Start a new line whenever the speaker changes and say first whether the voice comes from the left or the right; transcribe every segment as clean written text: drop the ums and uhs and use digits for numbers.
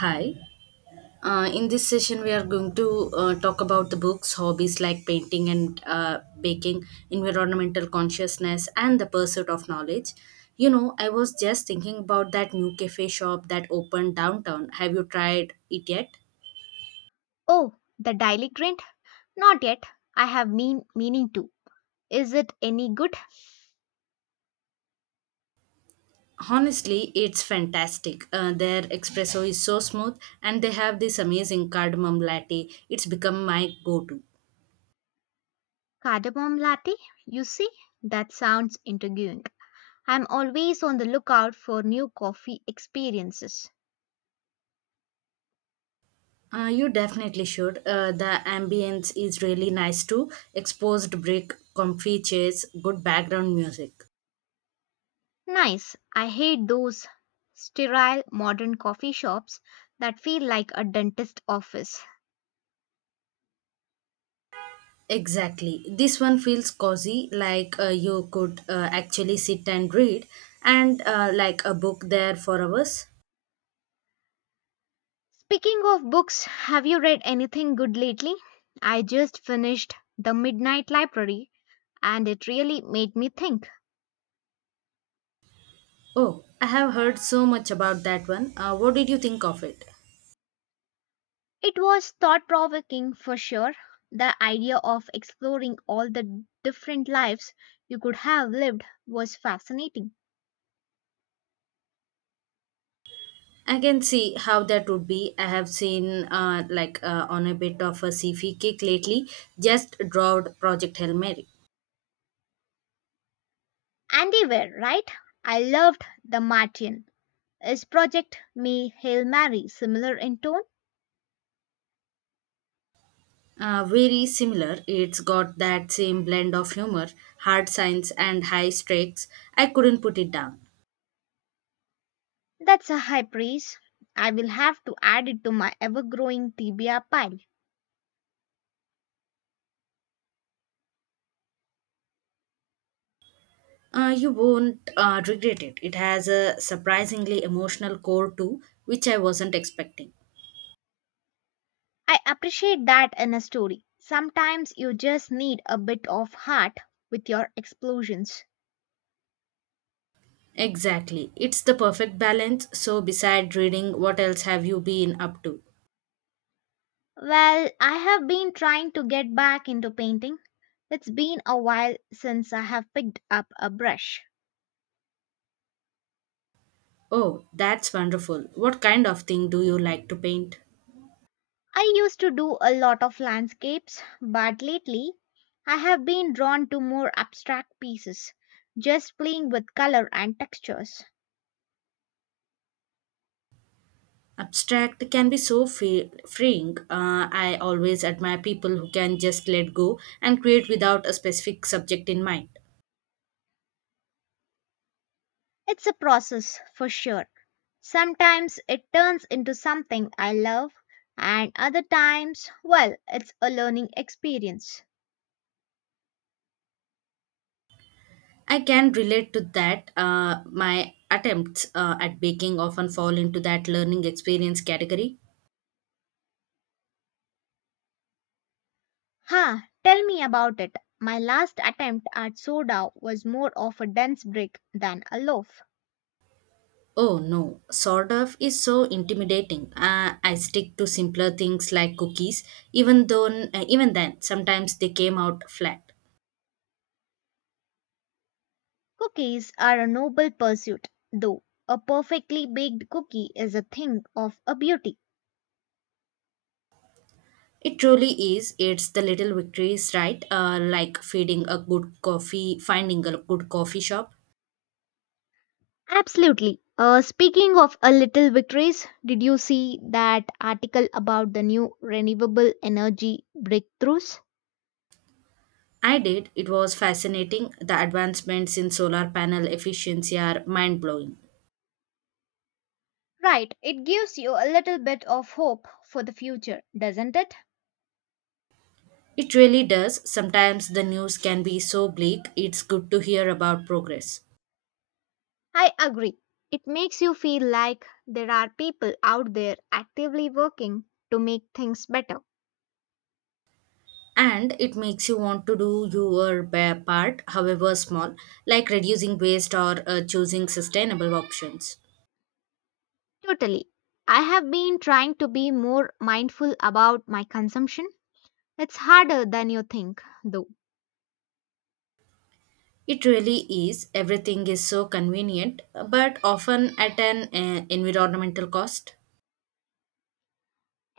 right: Hi. In this session, we are going to talk about the books, hobbies like painting and baking, environmental consciousness, and the pursuit of knowledge. You know, I was just thinking about that new cafe shop that opened downtown. Have you tried it yet?
left: Oh, the Daily Grind? Not yet. I have been meaning to. Is it any good?
right: Honestly, it's fantastic. Their espresso is so smooth, and they have this amazing cardamom latte. It's become my go to.
left: Cardamom latte? You see, that sounds intriguing. I'm always on the lookout for new coffee experiences.
right: You definitely should. The ambience is really nice too. Exposed brick, comfy chairs, good background music.
left: Nice. I hate those sterile modern coffee shops that feel like a dentist office.
right: Exactly. This one feels cozy, like you could actually sit and read, and like a book there for hours.
left: Speaking of books, have you read anything good lately? I just finished The Midnight Library and it really made me think.
right: Oh, I have heard so much about that one. What did you think of it?
left: It was thought provoking for sure. The idea of exploring all the different lives you could have lived was fascinating.
right: I can see how that would be. I have seen on a bit of a CV kick lately, just drawed Project Hail Mary.
left: And they were, right? I loved The Martian. Is Project May Hail Mary similar in tone?
right: Very similar. It's got that same blend of humor, hard science, and high stakes. I couldn't put it down.
left: That's a high praise. I will have to add it to my ever growing TBR pile.
right: You won't regret it. It has a surprisingly emotional core too, which I wasn't expecting.
left: I appreciate that in a story. Sometimes you just need a bit of heart with your explosions.
right: Exactly. It's the perfect balance. So, beside reading, what else have you been up to?
left: Well, I have been trying to get back into painting. It's been a while since I have picked up a brush.
right: Oh, that's wonderful. What kind of thing do you like to paint?
left: I used to do a lot of landscapes, but lately I have been drawn to more abstract pieces, just playing with color and textures.
right: Abstract can be so free, freeing. I always admire people who can just let go and create without a specific subject in mind.
left: It's a process for sure. Sometimes it turns into something I love, and other times, well, it's a learning experience.
right: I can relate to that. My attempts at baking often fall into that learning experience category.
left: Ha, tell me about it. My last attempt at soda was more of a dense brick than a loaf.
right: Oh no, sort of is so intimidating. I stick to simpler things like cookies, even though even then sometimes they came out flat.
left: Cookies are a noble pursuit, though. A perfectly baked cookie is a thing of a beauty.
right: It truly is. It's the little victories, right? Like feeding a good coffee, finding a good coffee shop.
left: Absolutely. Speaking of a little victories, did you see that article about the new renewable energy breakthroughs?
right: I did. It was fascinating. The advancements in solar panel efficiency are mind blowing.
left: Right, it gives you a little bit of hope for the future, doesn't it?
right: It really does. Sometimes the news can be so bleak. It's good to hear about progress.
left: I agree. It makes you feel like there are people out there actively working to make things better.
right: And it makes you want to do your part, however small, like reducing waste or choosing sustainable options.
left: Totally. I have been trying to be more mindful about my consumption. It's harder than you think, though.
right: It really is. Everything is so convenient, but often at an environmental cost.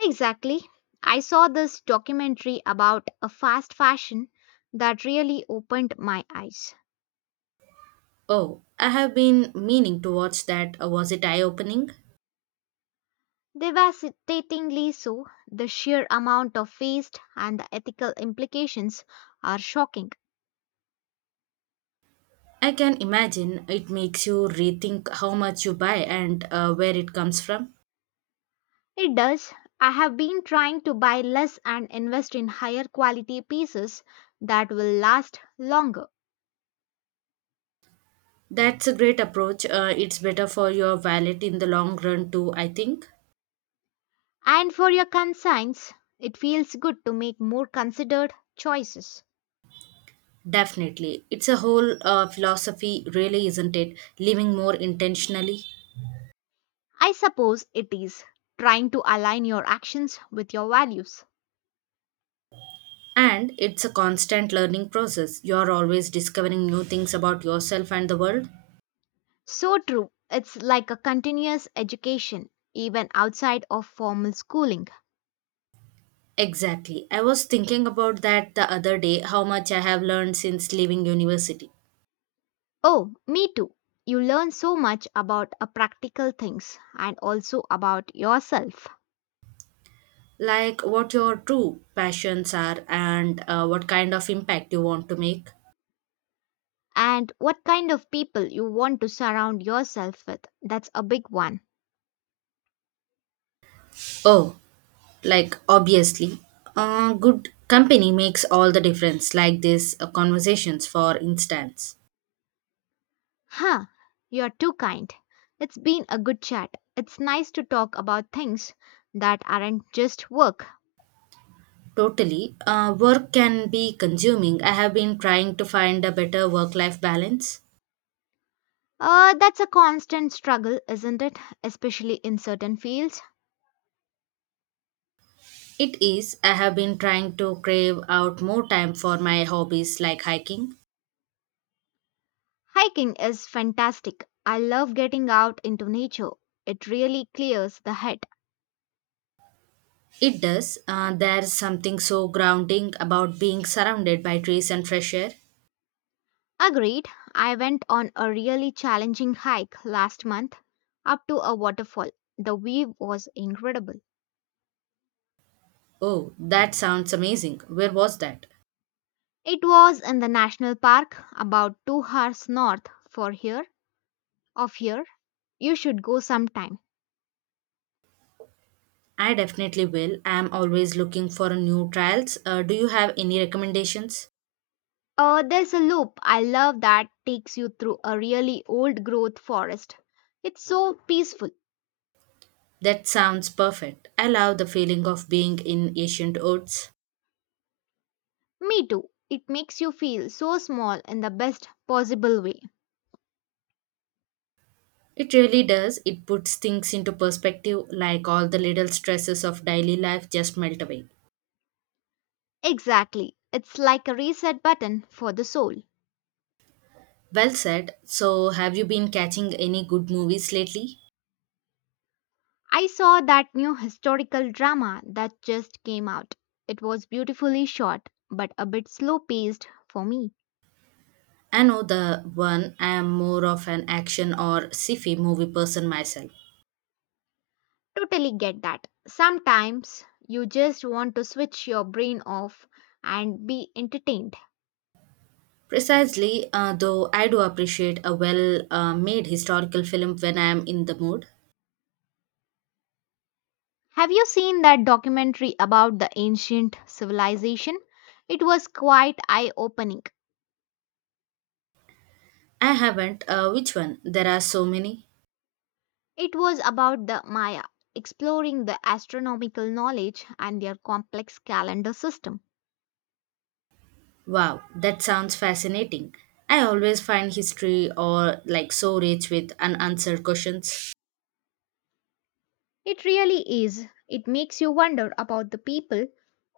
left: Exactly. I saw this documentary about a fast fashion that really opened my eyes.
right: Oh, I have been meaning to watch that. Was it eye opening?
left: Devastatingly so, the sheer amount of waste and the ethical implications are shocking.
right: I can imagine it makes you rethink how much you buy and where it comes from.
left: It does. I have been trying to buy less and invest in higher quality pieces that will last longer.
right: That's a great approach. It's better for your wallet in the long run, too, I think.
left: And for your concerns, it feels good to make more considered choices.
right: Definitely. It's a whole philosophy, really, isn't it? Living more intentionally.
left: I suppose it is trying to align your actions with your values.
right: And it's a constant learning process. You're always discovering new things about yourself and the world.
left: So true. It's like a continuous education, even outside of formal schooling.
right: Exactly. I was thinking about that the other day, how much I have learned since leaving university.
left: Oh, me too. You learn so much about practical things and also about yourself.
right: Like what your true passions are and what kind of impact you want to make.
left: And what kind of people you want to surround yourself with. That's a big one.
right: Oh, like obviously, good company makes all the difference, like these conversations, for instance.
left: Huh, you're too kind. It's been a good chat. It's nice to talk about things that aren't just work.
right: Totally. Work can be consuming. I have been trying to find a better work life balance.
left: That's a constant struggle, isn't it? Especially in certain fields.
right: It is. I have been trying to crave out more time for my hobbies like hiking.
left: Hiking is fantastic. I love getting out into nature. It really clears the head.
right: It does. There's something so grounding about being surrounded by trees and fresh air.
left: Agreed, I went on a really challenging hike last month up to a waterfall. The view was incredible.
right: Oh, that sounds amazing. Where was that?
left: It was in the national park about 2 hours north for here of here. You should go sometime.
right: I definitely will. I am always looking for new trials. Do you have any recommendations?
left: There's a loop I love that takes you through a really old growth forest. It's so peaceful.
right: That sounds perfect. I love the feeling of being in ancient woods.
left: Me too. It makes you feel so small in the best possible way.
right: It really does. It puts things into perspective, like all the little stresses of daily life just melt away.
left: Exactly. It's like a reset button for the soul.
right: Well said. So, have you been catching any good movies lately?
left: I saw that new historical drama that just came out. It was beautifully shot, but a bit slow paced for me.
right: I know the one. I am more of an action or sci-fi movie person myself.
left: Totally get that. Sometimes you just want to switch your brain off and be entertained.
right: Precisely, though I do appreciate a well made historical film when I am in the mood.
left: Have you seen that documentary about the ancient civilization? It was quite eye opening.
right: I haven't. Which one? There are so many.
left: It was about the Maya, exploring the astronomical knowledge and their complex calendar system.
right: Wow, that sounds fascinating. I always find history or like so rich with unanswered questions,
left: It really is. It makes you wonder about the people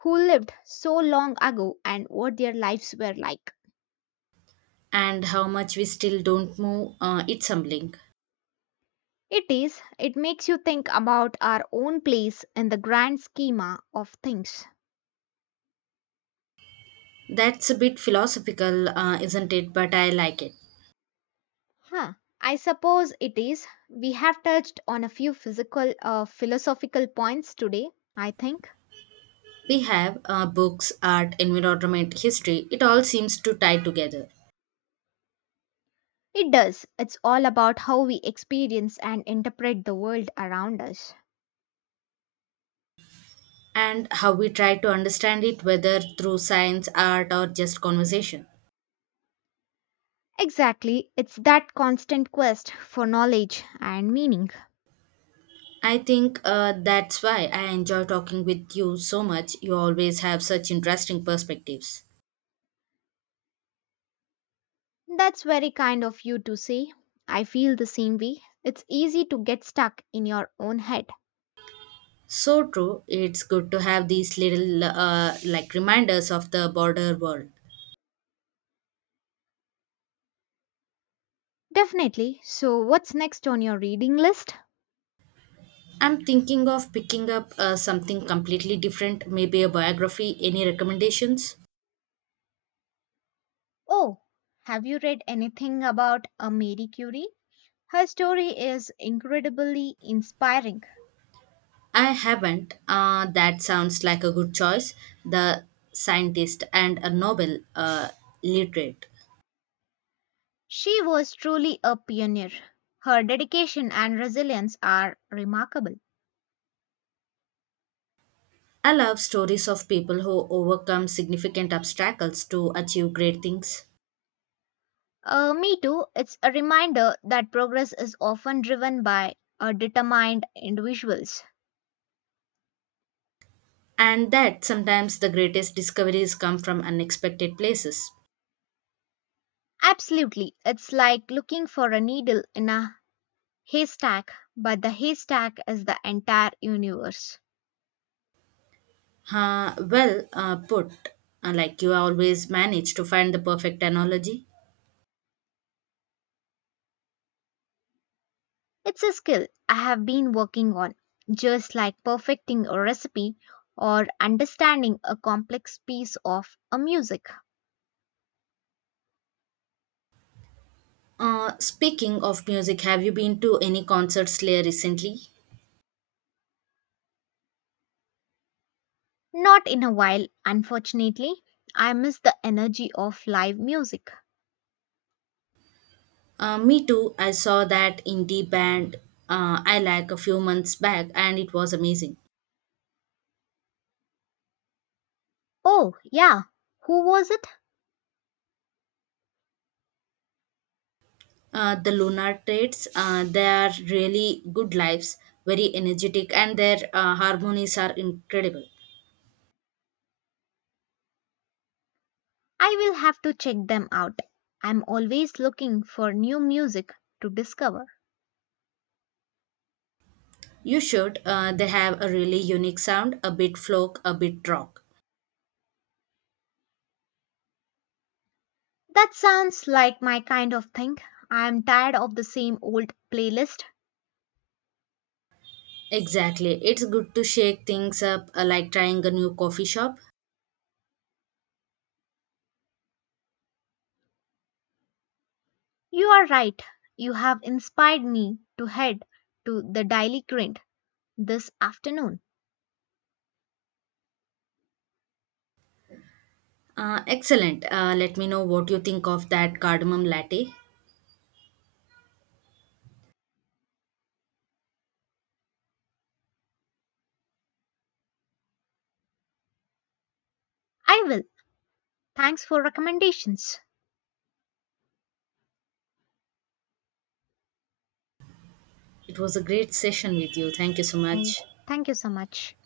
left: who lived so long ago and what their lives were like.
right: and how much we still don't know, it's humbling.
left: It is. It makes you think about our own place in the grand schema of things.
right: That's a bit philosophical, isn't it? But I like it.
left: Huh. I suppose it is. We have touched on a few physical, philosophical points today, I think.
right: We have books, art, environment, history. It all seems to tie together.
left: It does. It's all about how we experience and interpret the world around us.
right: And how we try to understand it, whether through science, art, or just conversation.
left: Exactly. It's that constant quest for knowledge and meaning.
right: I think that's why I enjoy talking with you so much. You always have such interesting perspectives.
left: That's very kind of you to say. I feel the same way. It's easy to get stuck in your own head.
right: So true. It's good to have these little reminders of the border world.
left: Definitely. So, what's next on your reading list?
right: I'm thinking of picking up something completely different, maybe a biography. Any recommendations?
left: Oh, have you read anything about a Marie Curie? Her story is incredibly inspiring.
right: I haven't. That sounds like a good choice. The scientist and a Nobel literate.
left: She was truly a pioneer. Her dedication and resilience are remarkable.
right: I love stories of people who overcome significant obstacles to achieve great things.
left: Me too. It's a reminder that progress is often driven by determined individuals.
right: And that sometimes the greatest discoveries come from unexpected places.
left: Absolutely. It's like looking for a needle in a haystack, but the haystack is the entire universe.
right: Well put, like you always manage to find the perfect analogy.
left: It's a skill I have been working on, just like perfecting a recipe or understanding a complex piece of a music.
right: Speaking of music, have you been to any concerts here recently?
left: Not in a while, unfortunately. I miss the energy of live music.
right: Me too. I saw that indie band I like a few months back, and it was amazing.
left: Oh, yeah. Who was it?
right: The Lunar Traits, they are really good lives, very energetic, and their harmonies are incredible.
left: I will have to check them out. I'm always looking for new music to discover.
right: You should. They have a really unique sound, a bit folk, a bit rock.
left: That sounds like my kind of thing. I'm tired of the same old playlist.
right: Exactly. It's good to shake things up, like trying a new coffee shop.
left: You are right. You have inspired me to head to the Daily Grind this afternoon.
right: Excellent. Let me know what you think of that cardamom latte.
left: I will. Thanks for recommendations.
right: It was a great session with you. Thank you so
left: Thank you
right: much.
left: Thank you so much.